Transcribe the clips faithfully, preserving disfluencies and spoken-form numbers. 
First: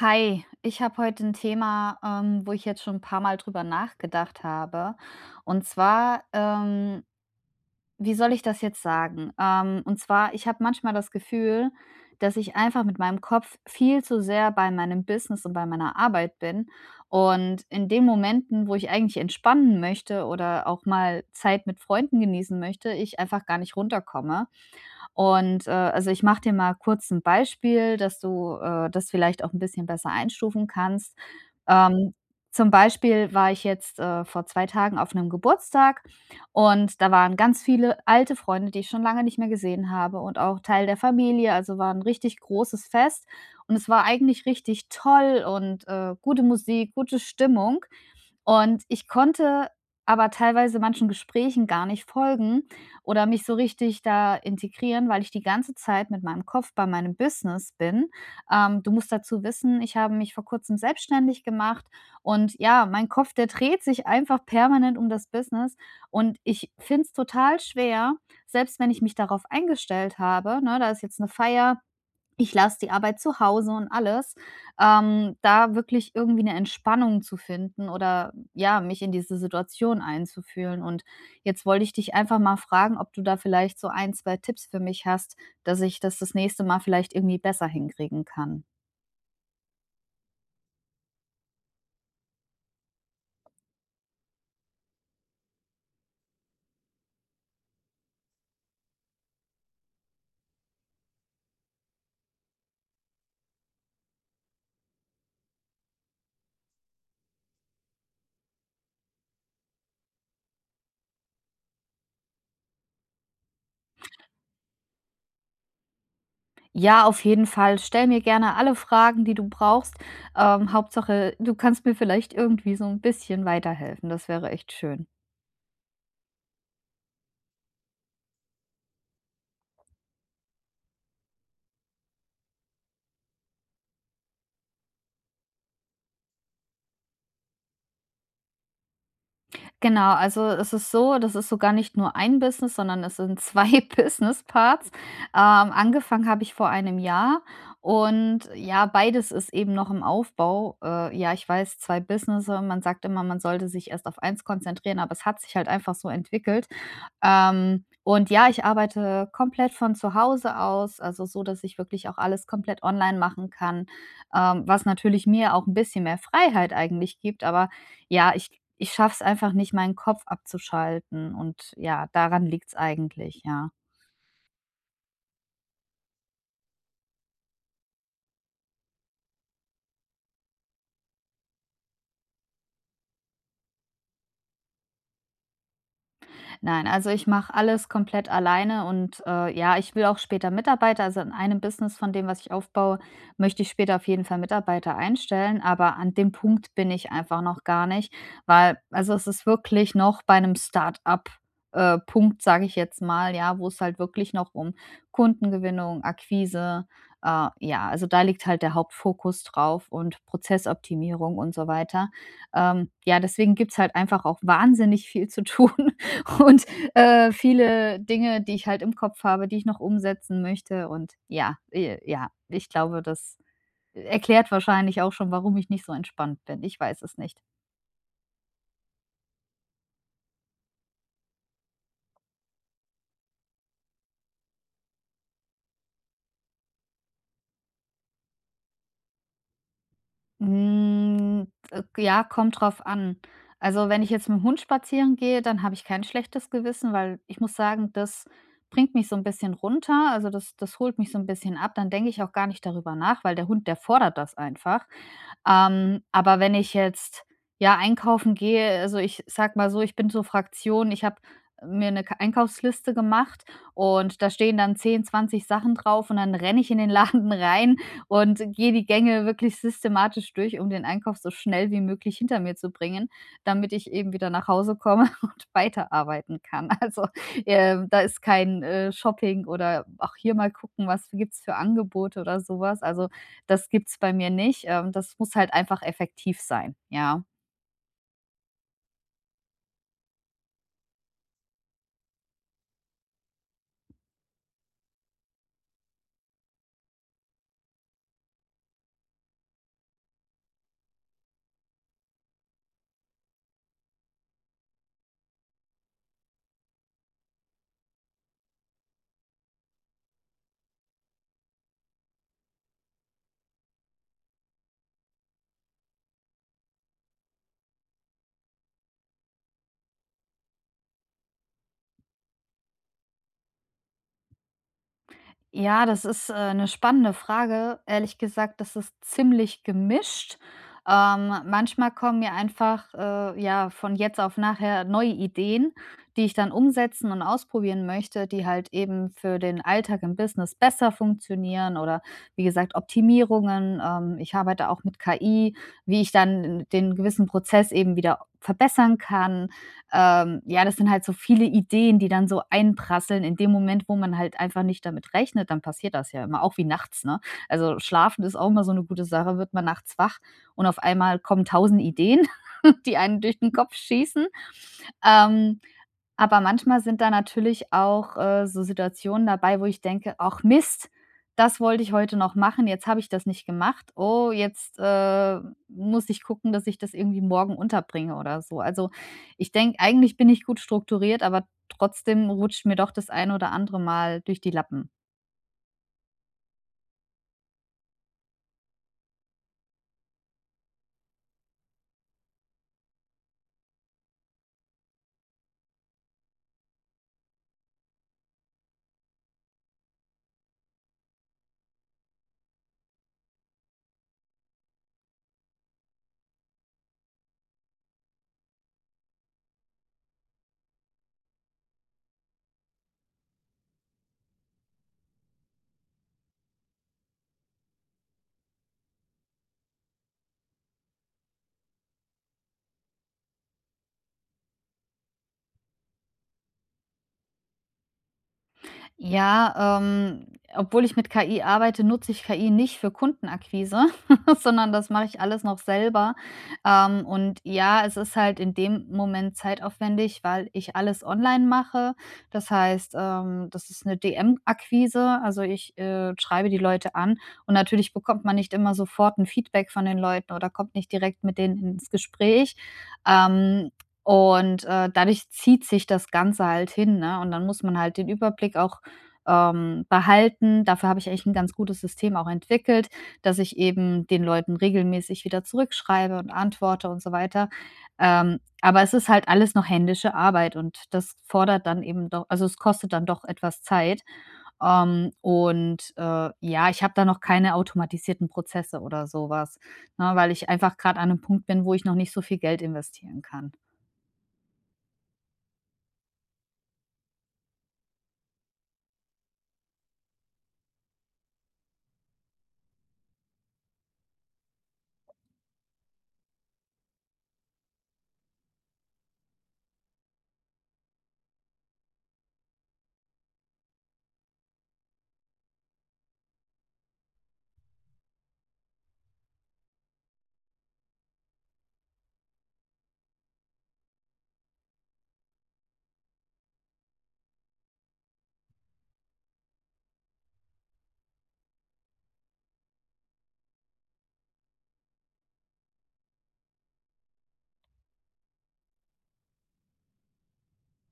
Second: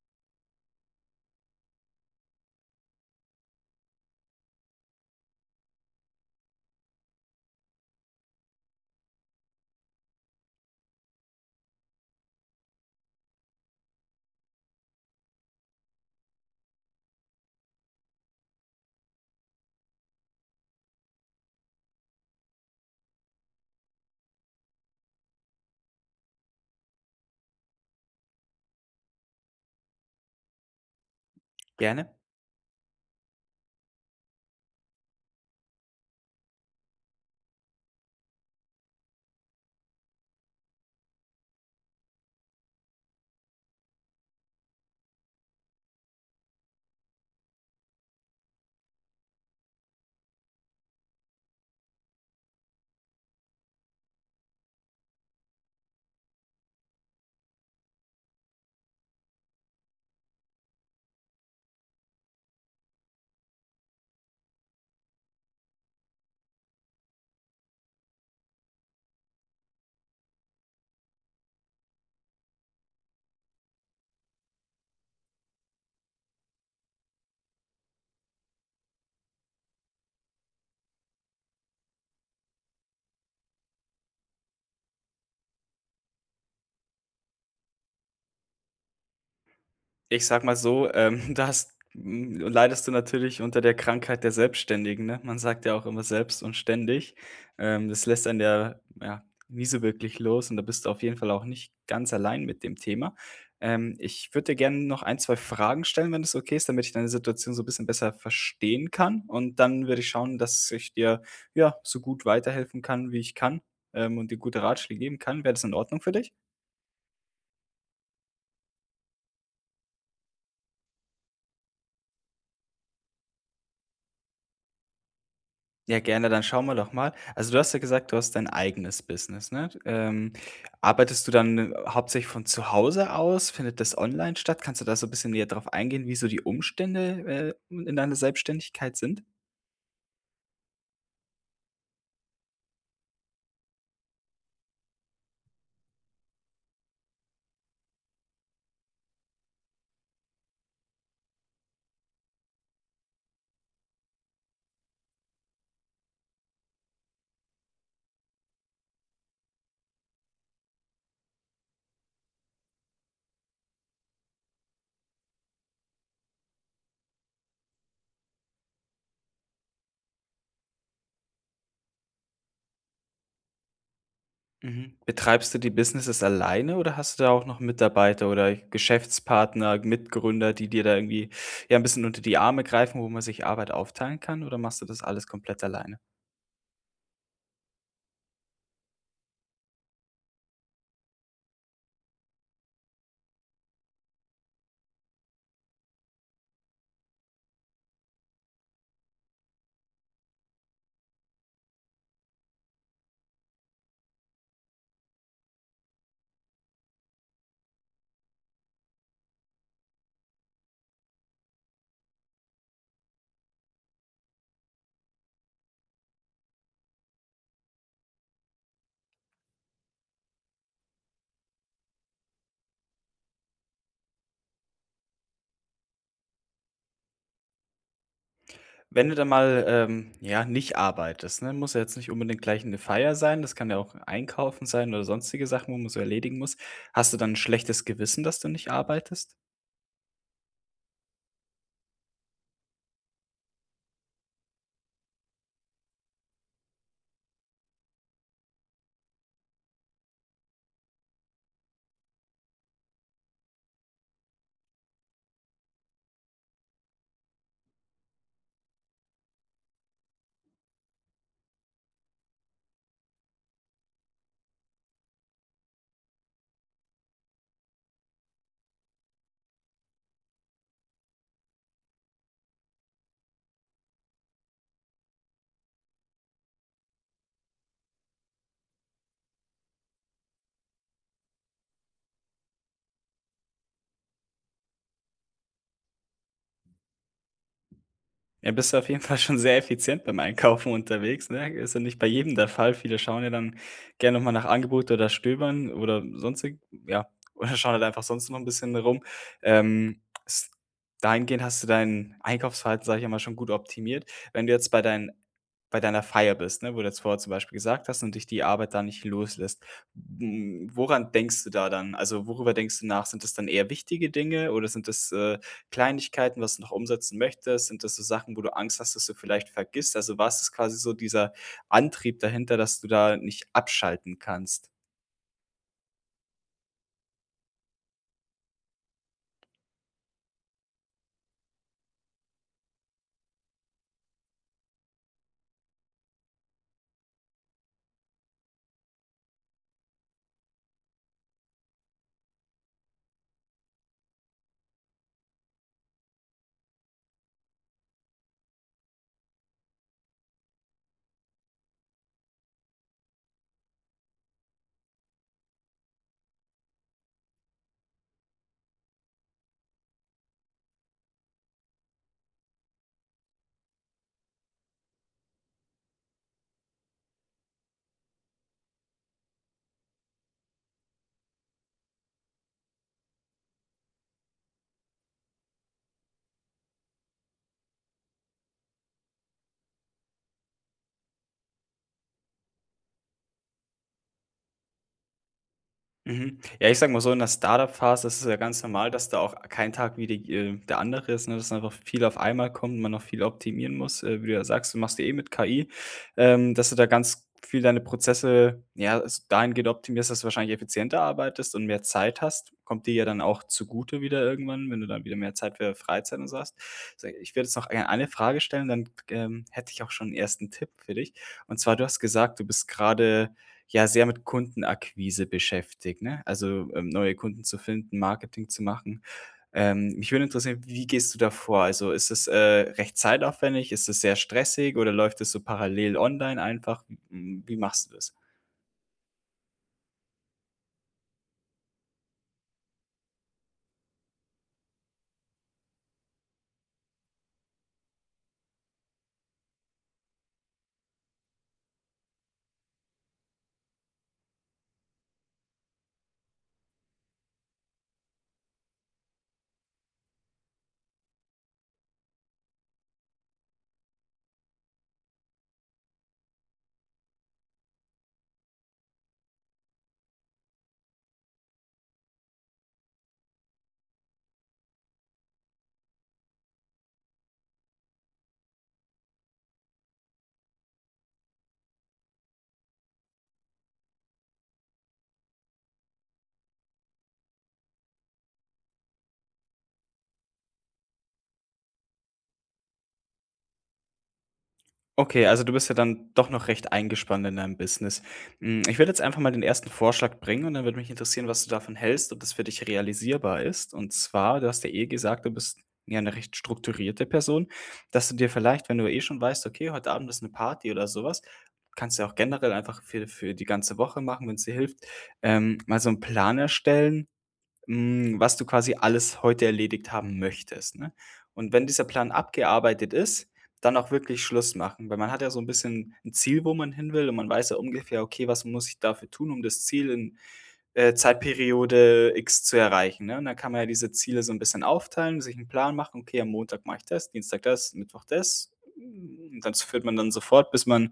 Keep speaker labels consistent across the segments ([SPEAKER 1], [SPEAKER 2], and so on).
[SPEAKER 1] Hi, ich habe heute ein Thema, ähm, wo ich jetzt schon ein paar Mal drüber nachgedacht habe. Und zwar, ähm, wie soll ich das jetzt sagen? Ähm, und zwar, ich habe manchmal das Gefühl, dass ich einfach mit meinem Kopf viel zu sehr bei meinem Business und bei meiner Arbeit bin. Und in den Momenten, wo ich eigentlich entspannen möchte oder auch mal Zeit mit Freunden genießen möchte, ich einfach gar nicht runterkomme. Und, äh, also, ich mache dir mal kurz ein Beispiel, dass du, äh, das vielleicht auch ein bisschen besser einstufen kannst.
[SPEAKER 2] Gerne.
[SPEAKER 1] Ähm, zum Beispiel war ich jetzt, äh, vor zwei Tagen auf einem Geburtstag und da waren ganz viele alte Freunde, die ich schon lange nicht mehr gesehen habe und auch Teil der Familie, also, war ein richtig großes Fest und es war eigentlich richtig toll und, äh, gute Musik, gute Stimmung. Und ich konnte aber teilweise manchen Gesprächen gar nicht folgen oder mich so richtig da integrieren, weil ich die ganze Zeit mit meinem Kopf bei meinem Business bin. Ähm, du musst dazu wissen, ich habe mich vor Kurzem selbstständig gemacht und ja, mein Kopf, der dreht sich einfach permanent um das Business und ich finde es total schwer, selbst wenn ich mich darauf eingestellt habe, ne, da ist jetzt eine Feier, ich lasse die Arbeit zu Hause und alles, ähm, da wirklich irgendwie 'ne Entspannung zu finden oder, ja, mich in diese Situation einzufühlen. Und jetzt wollte ich dich einfach mal fragen, ob du da vielleicht so ein zwei Tipps für mich hast, dass ich das das nächste Mal vielleicht irgendwie besser hinkriegen kann.
[SPEAKER 2] Ich sage mal so, ähm, da hast hm, leidest du natürlich unter der Krankheit der Selbstständigen, ne? Man sagt ja auch immer selbst und ständig. Ähm, das lässt einen ja, ja, nie so wirklich los und da bist du auf jeden Fall auch nicht ganz allein mit dem Thema. Ähm, ich würde dir gerne noch ein zwei Fragen stellen, wenn das okay ist, damit ich deine Situation so 'n bisschen besser verstehen kann. Und dann würde ich schauen, dass ich dir, ja, so gut weiterhelfen kann, wie ich kann, ähm, und dir gute Ratschläge geben kann. Wäre das in Ordnung für dich?
[SPEAKER 1] Ja, auf jeden Fall. Stell mir gerne alle Fragen, die du brauchst. Ähm, Hauptsache, du kannst mir vielleicht irgendwie so 'n bisschen weiterhelfen. Das wäre echt schön.
[SPEAKER 2] Ja, gerne, dann schauen wir doch mal. Also, du hast ja gesagt, du hast dein eigenes Business, ne? Ähm, arbeitest du dann äh, hauptsächlich von zu Hause aus? Findet das online statt? Kannst du da so ein bisschen näher drauf eingehen, wie so die Umstände, äh, in deiner Selbstständigkeit sind?
[SPEAKER 1] Genau, also es ist so, das ist sogar nicht nur ein Business, sondern es sind zwei Business Parts. Ähm, angefangen habe ich vor einem Jahr und ja, beides ist eben noch im Aufbau. Äh, ja, ich weiß, zwei Business. Man sagt immer, man sollte sich erst auf eins konzentrieren, aber es hat sich halt einfach so entwickelt, ähm, und ja, ich arbeite komplett von zu Hause aus, also so, dass ich wirklich auch alles komplett online machen kann, ähm, was natürlich mir auch ein bisschen mehr Freiheit eigentlich gibt. Aber ja, ich ich schaffe es einfach nicht, meinen Kopf abzuschalten und ja, daran liegt's eigentlich, ja.
[SPEAKER 2] Mhm. Betreibst du die Businesses alleine oder hast du da auch noch Mitarbeiter oder Geschäftspartner, Mitgründer, die dir da irgendwie, ja, ein bisschen unter die Arme greifen, wo man sich Arbeit aufteilen kann, oder machst du das alles komplett alleine?
[SPEAKER 1] Nein, also ich mache alles komplett alleine und, äh, ja, ich will auch später Mitarbeiter, also in einem Business von dem, was ich aufbaue, möchte ich später auf jeden Fall Mitarbeiter einstellen, aber an dem Punkt bin ich einfach noch gar nicht, weil, also, es ist wirklich noch bei einem Start-up, äh, Punkt, sage ich jetzt mal, ja, wo es halt wirklich noch um Kundengewinnung, Akquise, äh, ja, also da liegt halt der Hauptfokus drauf und Prozessoptimierung und so weiter. Ähm, ja, deswegen gibt's halt einfach auch wahnsinnig viel zu tun und, äh, viele Dinge, die ich halt im Kopf habe, die ich noch umsetzen möchte und ja, äh, ja, ich glaube, das erklärt wahrscheinlich auch schon, warum ich nicht so entspannt bin. Ich weiß es nicht.
[SPEAKER 2] Wenn du dann mal, ähm, ja, nicht arbeitest, ne? Muss ja jetzt nicht unbedingt gleich eine Feier sein, das kann ja auch einkaufen sein oder sonstige Sachen, wo man so erledigen muss. Hast du dann ein schlechtes Gewissen, dass du nicht arbeitest?
[SPEAKER 1] Hm, äh, ja, kommt drauf an. Also, wenn ich jetzt mit dem Hund spazieren gehe, dann habe ich kein schlechtes Gewissen, weil, ich muss sagen, das bringt mich so ein bisschen runter. Also, das das holt mich so ein bisschen ab. Dann denke ich auch gar nicht darüber nach, weil der Hund, der fordert das einfach. Ähm, aber wenn ich jetzt, ja, einkaufen gehe, also, ich sag mal so, ich bin so Fraktion, ich habe mir eine K Einkaufsliste gemacht und da stehen dann zehn, zwanzig Sachen drauf und dann renne ich in den Laden rein und gehe die Gänge wirklich systematisch durch, um den Einkauf so schnell wie möglich hinter mir zu bringen, damit ich eben wieder nach Hause komme und weiterarbeiten kann. Also, ähm, da ist kein, äh, Shopping oder auch hier mal gucken, was gibt's für Angebote oder sowas. Also, das gibt's bei mir nicht. Ähm, das muss halt einfach effektiv sein, ja.
[SPEAKER 2] Ja, bist du auf jeden Fall schon sehr effizient beim Einkaufen unterwegs, ne? Ist ja nicht bei jedem der Fall. Viele schauen ja dann gerne noch mal nach Angebot oder stöbern oder sonstig ja, oder schauen halt einfach sonst noch ein bisschen rum. Ähm, s Dahingehend hast du dein Einkaufsverhalten, sage ich ja mal schon gut optimiert. Wenn du jetzt bei deinen bei deiner Feier bist, ne, wo du jetzt vorher zum Beispiel gesagt hast und dich die Arbeit da nicht loslässt, hm, woran denkst du da dann? Also, worüber denkst du nach? Sind das dann eher wichtige Dinge oder sind das, äh, Kleinigkeiten, was du noch umsetzen möchtest? Sind das so Sachen, wo du Angst hast, dass du vielleicht vergisst? Also, was ist quasi so dieser Antrieb dahinter, dass du da nicht abschalten kannst?
[SPEAKER 1] Ja, das ist, äh, 'ne spannende Frage. Ehrlich gesagt, das ist ziemlich gemischt. Ähm, manchmal kommen mir einfach, äh, ja, von jetzt auf nachher neue Ideen, die ich dann umsetzen und ausprobieren möchte, die halt eben für den Alltag im Business besser funktionieren oder, wie gesagt, Optimierungen. Ähm, ich arbeite auch mit K I, wie ich dann den gewissen Prozess eben wieder verbessern kann. Ähm, ja, das sind halt so viele Ideen, die dann so einprasseln in dem Moment, wo man halt einfach nicht damit rechnet, dann passiert das ja immer, auch wie nachts, ne? Also, Schlafen ist auch immer so eine gute Sache, wird man nachts wach und auf einmal kommen tausend Ideen, die einen durch den Kopf schießen. Ähm aber manchmal sind da natürlich auch, äh, so Situationen dabei, wo ich denke: „Ach Mist, das wollte ich heute noch machen, jetzt habe ich das nicht gemacht. Oh, jetzt, äh, muss ich gucken, dass ich das irgendwie morgen unterbringe oder so.“ Also, ich denke, eigentlich bin ich gut strukturiert, aber trotzdem rutscht mir doch das ein oder andere Mal durch die Lappen.
[SPEAKER 2] Mhm. Ja, ich sage mal so, in der Startup-Phase ist es ja ganz normal, dass da auch kein Tag wie die, äh, der andere ist, ne? Dass einfach viel auf einmal kommt, man noch viel optimieren muss. Äh, wie du ja sagst, du machst ja eh mit K I, ähm, dass du da ganz viel deine Prozesse ja, s- dahingehend optimierst, dass du wahrscheinlich effizienter arbeitest und mehr Zeit hast. Kommt dir ja dann auch zugute wieder irgendwann, wenn du dann wieder mehr Zeit für Freizeit und so hast. So, ich werde jetzt noch ein- eine Frage stellen, dann ähm, hätte ich auch schon einen ersten Tipp für dich. Und zwar, du hast gesagt, du bist gerade ja sehr mit Kundenakquise beschäftigt, ne? Also, ähm, neue Kunden zu finden, Marketing zu machen. Ähm, mich würde interessieren, wie gehst du da vor? Also, ist es, äh, recht zeitaufwendig? Ist es sehr stressig oder läuft es so parallel online einfach? Hm, wie machst du das?
[SPEAKER 1] Ja, ähm, obwohl ich mit K I arbeite, nutze ich K I nicht für Kundenakquise, sondern das mache ich alles noch selber. Ähm, und ja, es ist halt in dem Moment zeitaufwendig, weil ich alles online mache. Das heißt, ähm, das ist 'ne D M-Akquise, also ich, äh, schreibe die Leute an und natürlich bekommt man nicht immer sofort ein Feedback von den Leuten oder kommt nicht direkt mit denen ins Gespräch. Ähm, und, äh, dadurch zieht sich das Ganze halt hin, ne? Und dann muss man halt den Überblick auch ähm, behalten. Dafür habe ich eigentlich ein ganz gutes System auch entwickelt, dass ich eben den Leuten regelmäßig wieder zurückschreibe und antworte und so weiter. Ähm, aber es ist halt alles noch händische Arbeit und das fordert dann eben doch, also, es kostet dann doch etwas Zeit. Ähm, und, äh, ja, ich habe da noch keine automatisierten Prozesse oder sowas, ne, weil ich einfach gerade an einem Punkt bin, wo ich noch nicht so viel Geld investieren kann.
[SPEAKER 2] Okay, also du bist ja dann doch noch recht eingespannt in deinem Business. Hm, ich werde jetzt einfach mal den ersten Vorschlag bringen und dann würde mich interessieren, was du davon hältst, ob das für dich realisierbar ist. Und zwar, du hast ja eh gesagt, du bist ja eine recht strukturierte Person, dass du dir vielleicht, wenn du eh schon weißt: „Okay, heute Abend ist eine Party“ oder sowas, kannst du ja auch generell einfach für für die ganze Woche machen, wenn es dir hilft, ähm, mal so einen Plan erstellen, hm, was du quasi alles heute erledigt haben möchtest, ne? Und wenn dieser Plan abgearbeitet ist, dann auch wirklich Schluss machen, weil man hat ja so ein bisschen ein Ziel, wo man hin will und man weiß ja ungefähr: „Okay, was muss ich dafür tun, um das Ziel in äh, Zeitperiode X zu erreichen, ne? Und dann kann man ja diese Ziele so ein bisschen aufteilen, sich einen Plan machen: „Okay, am Montag mache ich das, Dienstag das, Mittwoch das.“ Und das führt man dann sofort, bis man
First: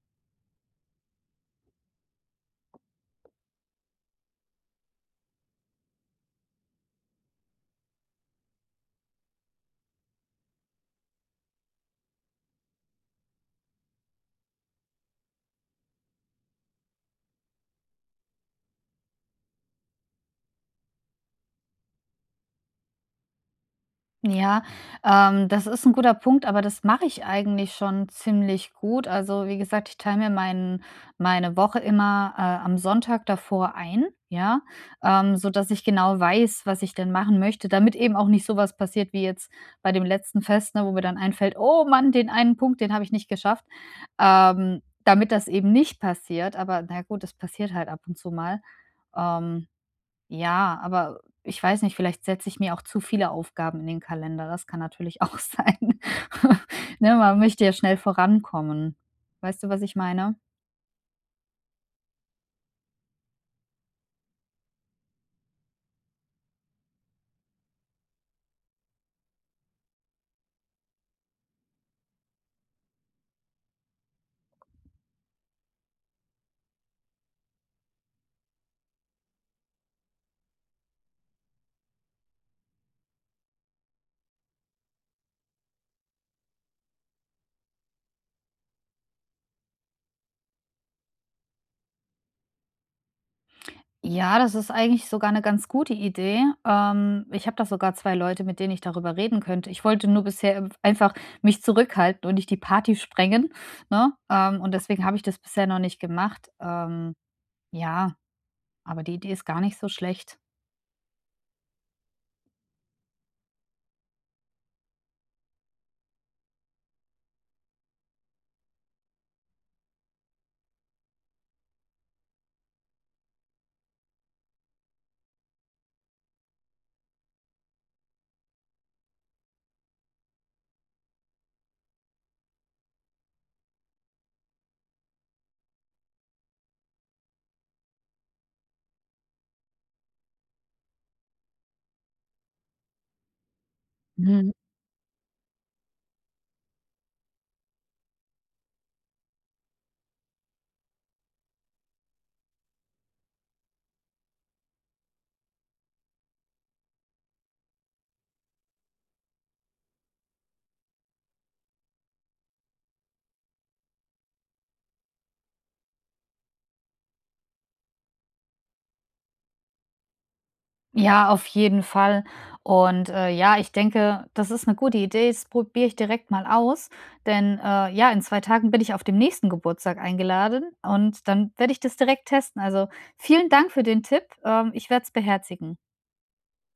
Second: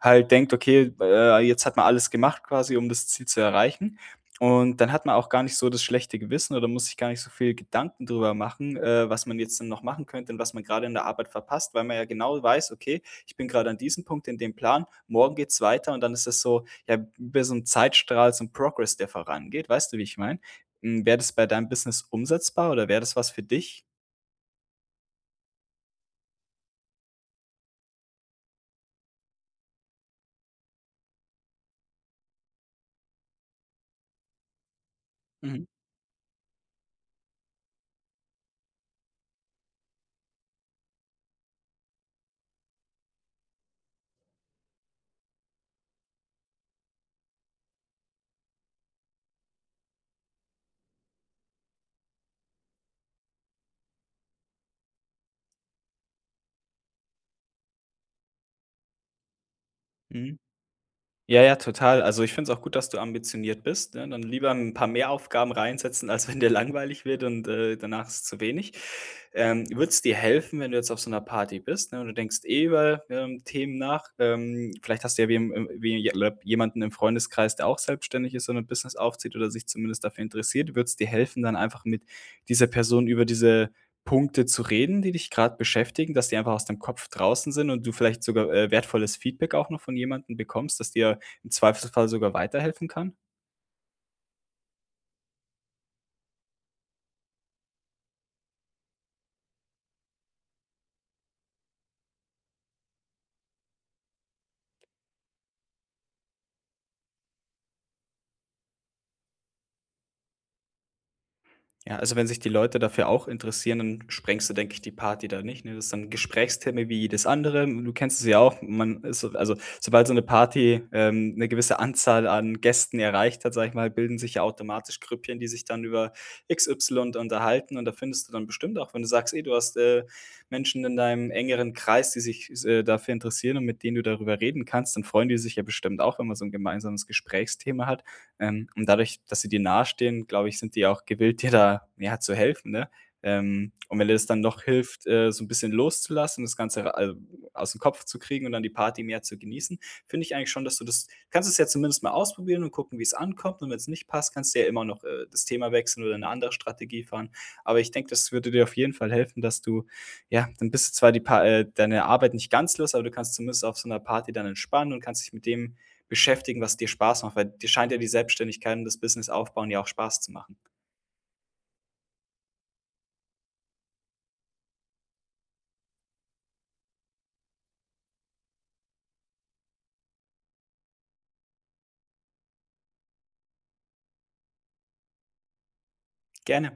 [SPEAKER 2] halt denkt: „Okay, äh, jetzt hat man alles gemacht quasi, um das Ziel zu erreichen.“ Und dann hat man auch gar nicht so das schlechte Gewissen oder muss sich gar nicht so viel Gedanken drüber machen, äh, was man jetzt dann noch machen könnte und was man gerade in der Arbeit verpasst, weil man ja genau weiß: „Okay, ich bin gerade an diesem Punkt in dem Plan, morgen geht's weiter.“ Und dann ist es so ja, über so 'n Zeitstrahl, so 'n Progress, der vorangeht. Weißt du, wie ich meine? Hm, wäre das bei deinem Business umsetzbar oder wäre das was für dich?
[SPEAKER 1] Ja, ähm, das ist ein guter Punkt, aber das mache ich eigentlich schon ziemlich gut. Also, wie gesagt, ich teile mir meinen meine Woche immer, äh, am Sonntag davor ein, ja, ähm,
[SPEAKER 2] Mhm.
[SPEAKER 1] sodass ich genau weiß, was ich denn machen möchte, damit eben auch nicht sowas passiert wie jetzt bei dem letzten Fest, ne, wo mir dann einfällt: „Oh Mann, den einen Punkt, den habe ich nicht geschafft.“ Ähm, damit das eben nicht passiert, aber na gut, das passiert halt ab und zu mal. Ähm ja, aber ich weiß nicht, vielleicht setze ich mir auch zu viele Aufgaben in den Kalender. Das kann natürlich auch sein. Ne, man möchte ja schnell vorankommen. Weißt du, was ich meine?
[SPEAKER 2] Mhm. Ja, ja, total. Also, ich finde es auch gut, dass du ambitioniert bist, ne? Dann lieber ein paar mehr Aufgaben reinsetzen, als wenn dir langweilig wird und, äh, danach ist zu wenig. Ähm, würd's dir helfen, wenn du jetzt auf so einer Party bist, ne, und du denkst eh über, ähm, Themen nach? Ähm, vielleicht hast du ja wem äh, wie je lep jemanden im Freundeskreis, der auch selbstständig ist und ein Business aufzieht oder sich zumindest dafür interessiert. Würd's dir helfen, dann einfach mit dieser Person über diese Punkte zu reden, die dich gerade beschäftigen, dass die einfach aus deinem Kopf draußen sind und du vielleicht sogar, äh, wertvolles Feedback auch noch von jemandem bekommst, dass dir im Zweifelsfall sogar weiterhelfen kann?
[SPEAKER 1] Ja, das ist eigentlich sogar eine ganz gute Idee. Ähm, ich habe da sogar zwei Leute, mit denen ich darüber reden könnte. Ich wollte nur bisher einfach mich zurückhalten und nicht die Party sprengen, ne? Ähm, und deswegen habe ich das bisher noch nicht gemacht. Ähm, ja, aber die Idee ist gar nicht so schlecht.
[SPEAKER 2] Ja, also wenn sich die Leute dafür auch interessieren, dann sprengst du, denke ich, die Party da nicht, ne? Das ist dann ein Gesprächsthema wie jedes andere. Du kennst es ja auch, man ist so- also, sobald so eine Party, ähm, 'ne gewisse Anzahl an Gästen erreicht hat, sage ich mal, bilden sich ja automatisch Grüppchen, die sich dann über X Y unterhalten und da findest du dann bestimmt auch, wenn du sagst, ey, du hast, äh, Menschen in deinem engeren Kreis, die sich äh, dafür interessieren und mit denen du darüber reden kannst, dann freuen die sich ja bestimmt auch, wenn man so ein gemeinsames Gesprächsthema hat. Ähm, und dadurch, dass sie dir nahestehen, glaube ich, sind die auch gewillt, dir da, ja, zu helfen, ne? Ähm, und wenn dir das dann
[SPEAKER 1] Mhm.
[SPEAKER 2] noch hilft, äh, so ein bisschen loszulassen, das Ganze, äh, aus dem Kopf zu kriegen und dann die Party mehr zu genießen, finde ich eigentlich schon, dass du das kannst es ja zumindest mal ausprobieren und gucken, wie es ankommt. Und wenn es nicht passt, kannst du ja immer noch, äh, das Thema wechseln oder eine andere Strategie fahren. Aber ich denke, das würde dir auf jeden Fall helfen, dass du ja, dann bist du zwar die Pa äh, deine Arbeit nicht ganz los, aber du kannst zumindest auf so einer Party dann entspannen und kannst dich mit dem beschäftigen, was dir Spaß macht, weil dir scheint ja die Selbstständigkeit und das Business aufbauen ja auch Spaß zu machen.
[SPEAKER 1] Ja, auf jeden Fall. Und, äh, ja, ich denke, das ist eine gute Idee. Das probiere ich direkt mal aus, denn, äh, ja, in zwei Tagen bin ich auf dem nächsten Geburtstag eingeladen und dann werde ich das direkt testen. Also, vielen Dank für den Tipp. Ähm, ich werde es beherzigen.
[SPEAKER 2] Gerne.